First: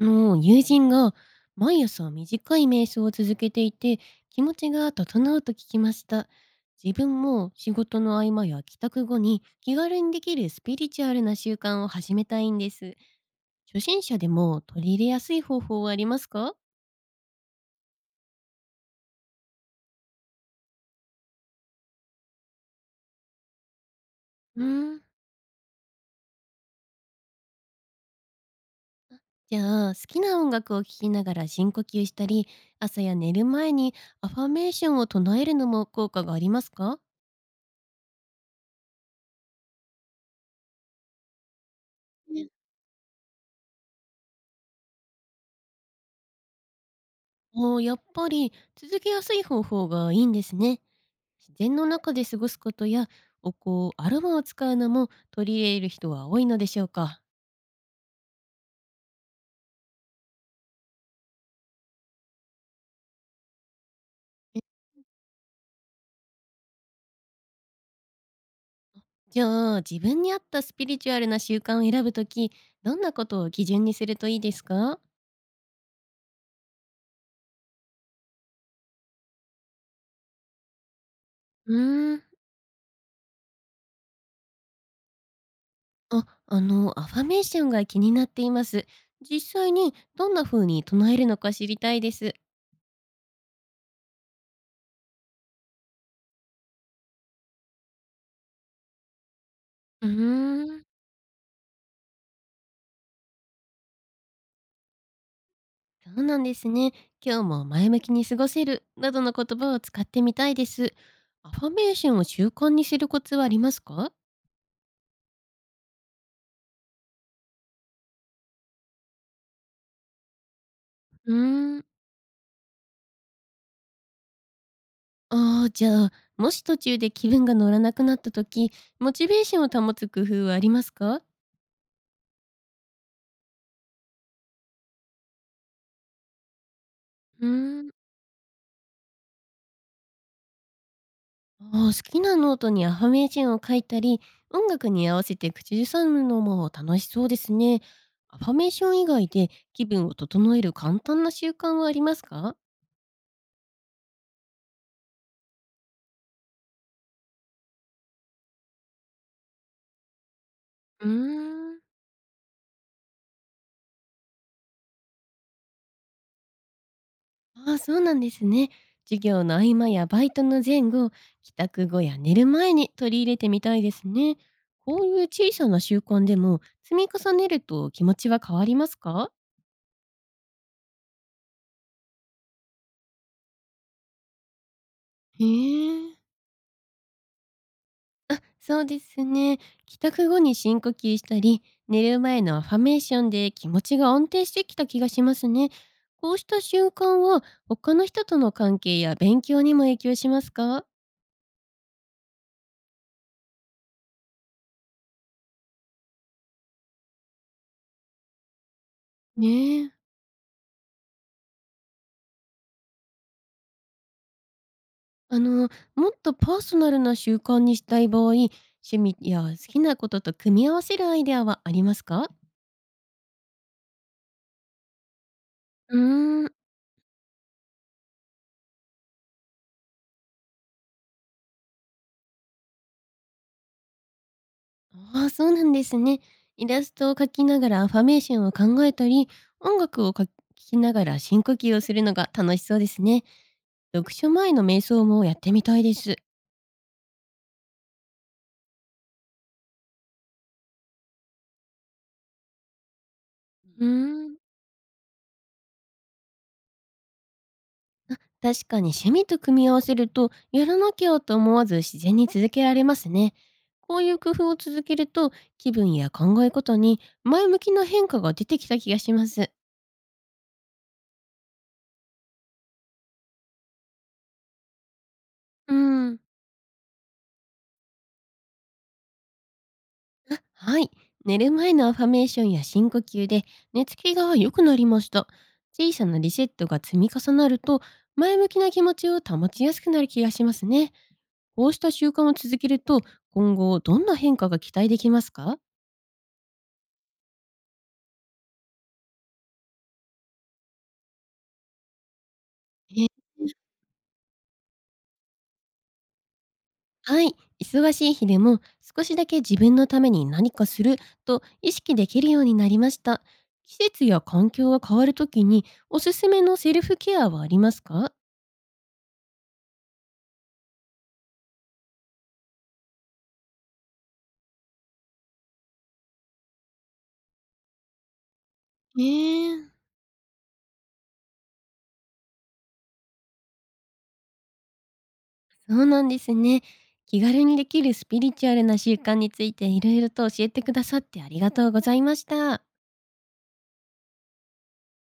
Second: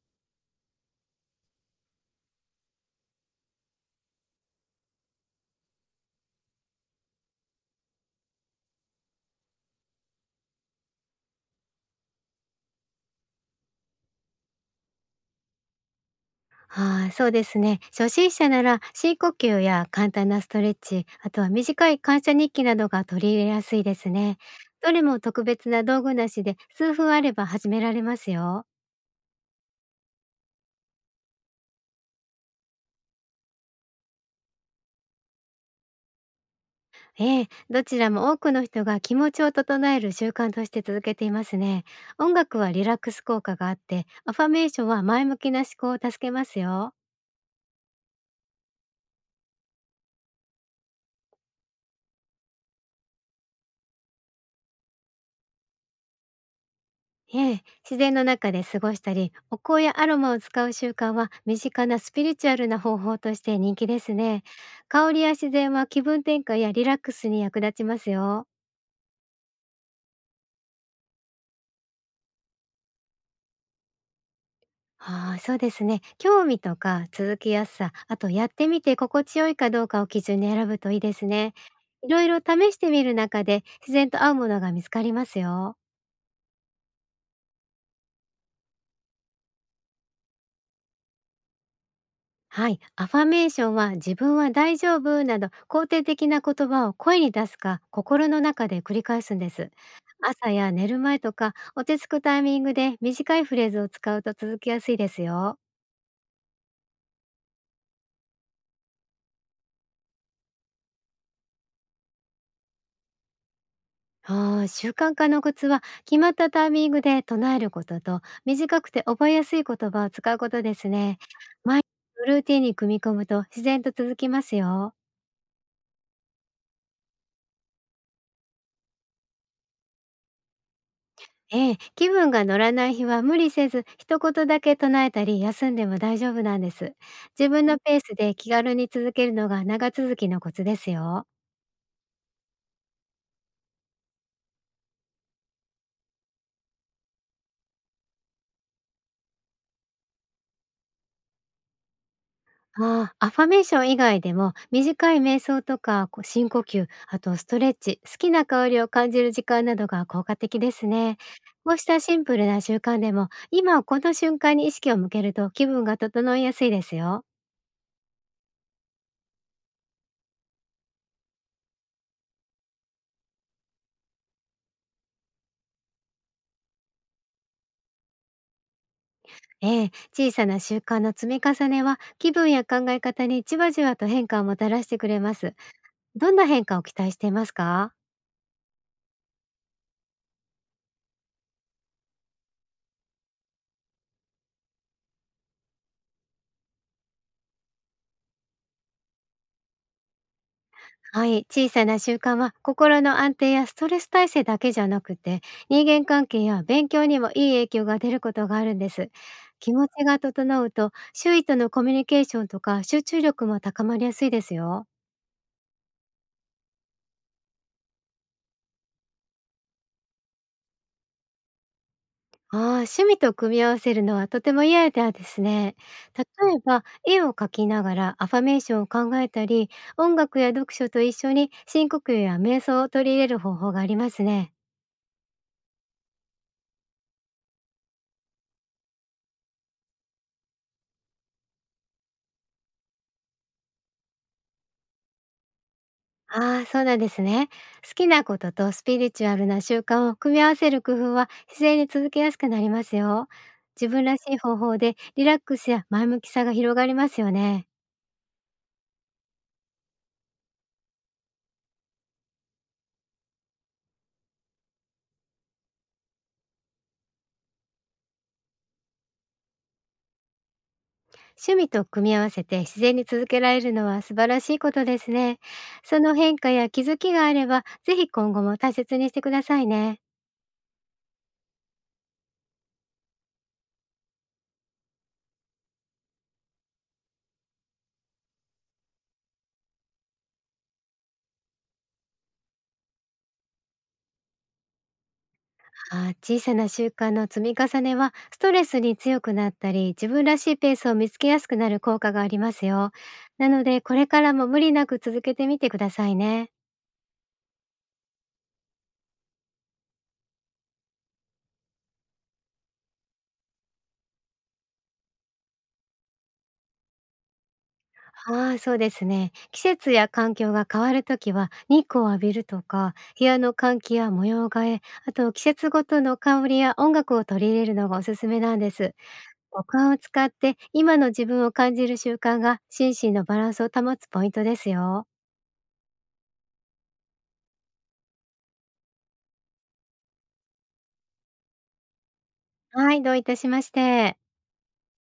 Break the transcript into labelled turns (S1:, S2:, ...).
S1: 友人が毎朝短い瞑想を続けていて、気持ちが整うと聞きました。自分も仕事の合間や帰宅後に気軽にできるスピリチュアルな習慣を始めたいんです。初心者でも取り入れやすい方法はありますか？
S2: はい、そうですね。初心者なら深呼吸や簡単なストレッチ、あとは短い感謝日記などが取り入れやすいですね。
S1: うー
S2: ど
S1: ん。
S2: れも特別な道具なしで数分あれば始められますよ。
S1: じゃあ、好きな音楽を聴きながら深呼吸したり、朝や寝る前にアファメーションを唱えるのも効果がありますか？
S2: ええ、どちらも多くの人が気持ちを整える習慣として続けていますね。音
S1: ね。
S2: 楽はリラックス効果があって、アファメーションは前向きな思考を助けますよ。
S1: あーやっぱり続けやすい方法がいいんですね。自然の中で過ごすことやお香、アロマを使うのも取り入れる人は多いのでしょうか？
S2: ええ、自然の中で過ごしたり、お香やアロマを使う習慣は身近なスピリチュアルな方法として人気ですね。香りや自然は気分転換やリラックスに役立ちますよ。
S1: じゃあ、自分に合ったスピリチュアルな習慣を選ぶとき、どんなことを基準にするといいですか？
S2: ああ、そうですね。興味とか続きやすさ、あとやってみて心地よいかどうかを基準に選ぶといいですね。
S1: う
S2: い
S1: ーん。
S2: ろいろ試してみる中で自然と合うものが見つかりますよ。
S1: あ、アファメーションが気になっています。実際にどんな風に唱えるのか知りたいです。
S2: はい、アファメーションは自分は大丈夫など肯定的な言葉を声に出すか心の中で繰り返すんです。
S1: うー
S2: 朝や
S1: ん。
S2: 寝る前とか落ち着くタイミングで短いフレーズを使うと続きやすいですよ。
S1: そうなんですね。今日も前向きに過ごせるなどの言葉を使ってみたいです。アファメーションを習慣にするコツはありますか？
S2: あー習慣化のコツは決まったタイミングで唱えることと、短くて覚えやすい言葉を使うことですね。
S1: うー
S2: 毎
S1: ん。
S2: 日のルーティンに組み込むと自然と続きますよ。
S1: ああ、じゃあ、もし途中で気分が乗らなくなった時、モチベーションを保つ工夫はありますか？
S2: ええ、気分が乗らない日は無理せず、一言だけ唱えたり、休んでも大丈夫なんです。
S1: う
S2: 自分の
S1: ーん。
S2: ペースで気軽に続けるのが長続きのコツですよ。
S1: ああ、好きなノートにアファメーションを書いたり、音楽に合わせて口ずさむのも楽しそうですね。アファメーション以外で気分を整える簡単な習慣はありますか？
S2: ああ、アファメーション以外でも、短い瞑想とか深呼吸、あとストレッチ、好きな香りを感じる時間などが効果的です
S1: うー
S2: ね。こう
S1: ん。
S2: したシンプルな習慣でも、今この瞬間に意識を向けると気分が整いやすいですよ。
S1: ああ、そうなんですね。授業の合間やバイトの前後、帰宅後や寝る前に取り入れてみたいですね。こういう小さな習慣でも積み重ねると気持ちは変わりますか？
S2: ええ、小さな習慣の積み重ねは気分や考え方にじわじわと変化をもたらしてくれま
S1: へ
S2: す。
S1: え、
S2: どんな変化を期待していますか？
S1: そうですね。帰宅後に深呼吸したり、寝る前のアファメーションで気持ちが安定してきた気がしますね。こうした習慣は他の人との関係や勉強にも影響しますか？
S2: はい、小さな習慣は心の安定やストレス耐性だけじゃなくて、人間関係や勉強にもいい影響が出ることがあるんです。気
S1: ね
S2: 持
S1: え。
S2: ちが整うと周囲とのコミュニケーションとか集中力も高まりやすいですよ。
S1: あの、もっとパーソナルな習慣にしたい場合、趣味や好きなことと組み合わせるアイデアはありますか？
S2: ああ、趣味と組み合わせるのはとてもいいアイデアですね。
S1: うー
S2: 例
S1: ん。
S2: えば、絵を描きながらアファメーションを考えたり、音楽や読書と一緒に深呼吸や瞑想を取り入れる方法がありますね。
S1: ああ、そうなんですね。イラストを描きながらアファメーションを考えたり、音楽をか聴きながら深呼吸をするのが楽しそうですね。読書前の瞑想もやってみたいです。
S2: ああ、そうなんですね。好きなこととスピリチュアルな習慣を組み合わせる工夫は自然に続けやすくなりますよ。
S1: う
S2: 自分らし
S1: ーん。
S2: い方法でリラックスや前向きさが広がりますよね。
S1: あ、確かに趣味と組み合わせると、やらなきゃと思わず自然に続けられますね。こういう工夫を続けると、気分や考え方に前向きな変化が出てきた気がします。
S2: 趣味と組み合わせて自然に続けられるのは素晴らしいことですね。
S1: う
S2: その
S1: ん。
S2: 変化や気づきがあれば、ぜひ今後も大切にしてくださいね。
S1: あ、はい。寝る前のアファメーションや深呼吸で寝つきが良くなりました。小さなリセットが積み重なると、前向きな気持ちを保ちやすくなる気がしますね。こうした習慣を続けると、今後どんな変化が期待できますか？
S2: あー小さな習慣の積み重ねは、ストレスに強くなったり、自分らしいペースを見つけやすくなる効果がありますよ。
S1: ええ。
S2: なので、これからも無理なく続けてみてくださいね。
S1: はい、忙しい日でも少しだけ自分のために何かすると意識できるようになりました。季節や環境が変わるときにおすすめのセルフケアはありますか？
S2: ああ、そうですね。季節や環境が変わるときは、日光を浴びるとか、部屋の換気や模様替え、あと季節ごとの香りや音楽を取り入れるのがおすすめなんです。
S1: え
S2: 五
S1: え。
S2: 感を使って今の自分を感じる習慣が心身のバランスを保つポイントですよ。
S1: そうなんですね。気軽にできるスピリチュアルな習慣についていろいろと教えてくださってありがとうございました。
S2: はい、どういたしまして。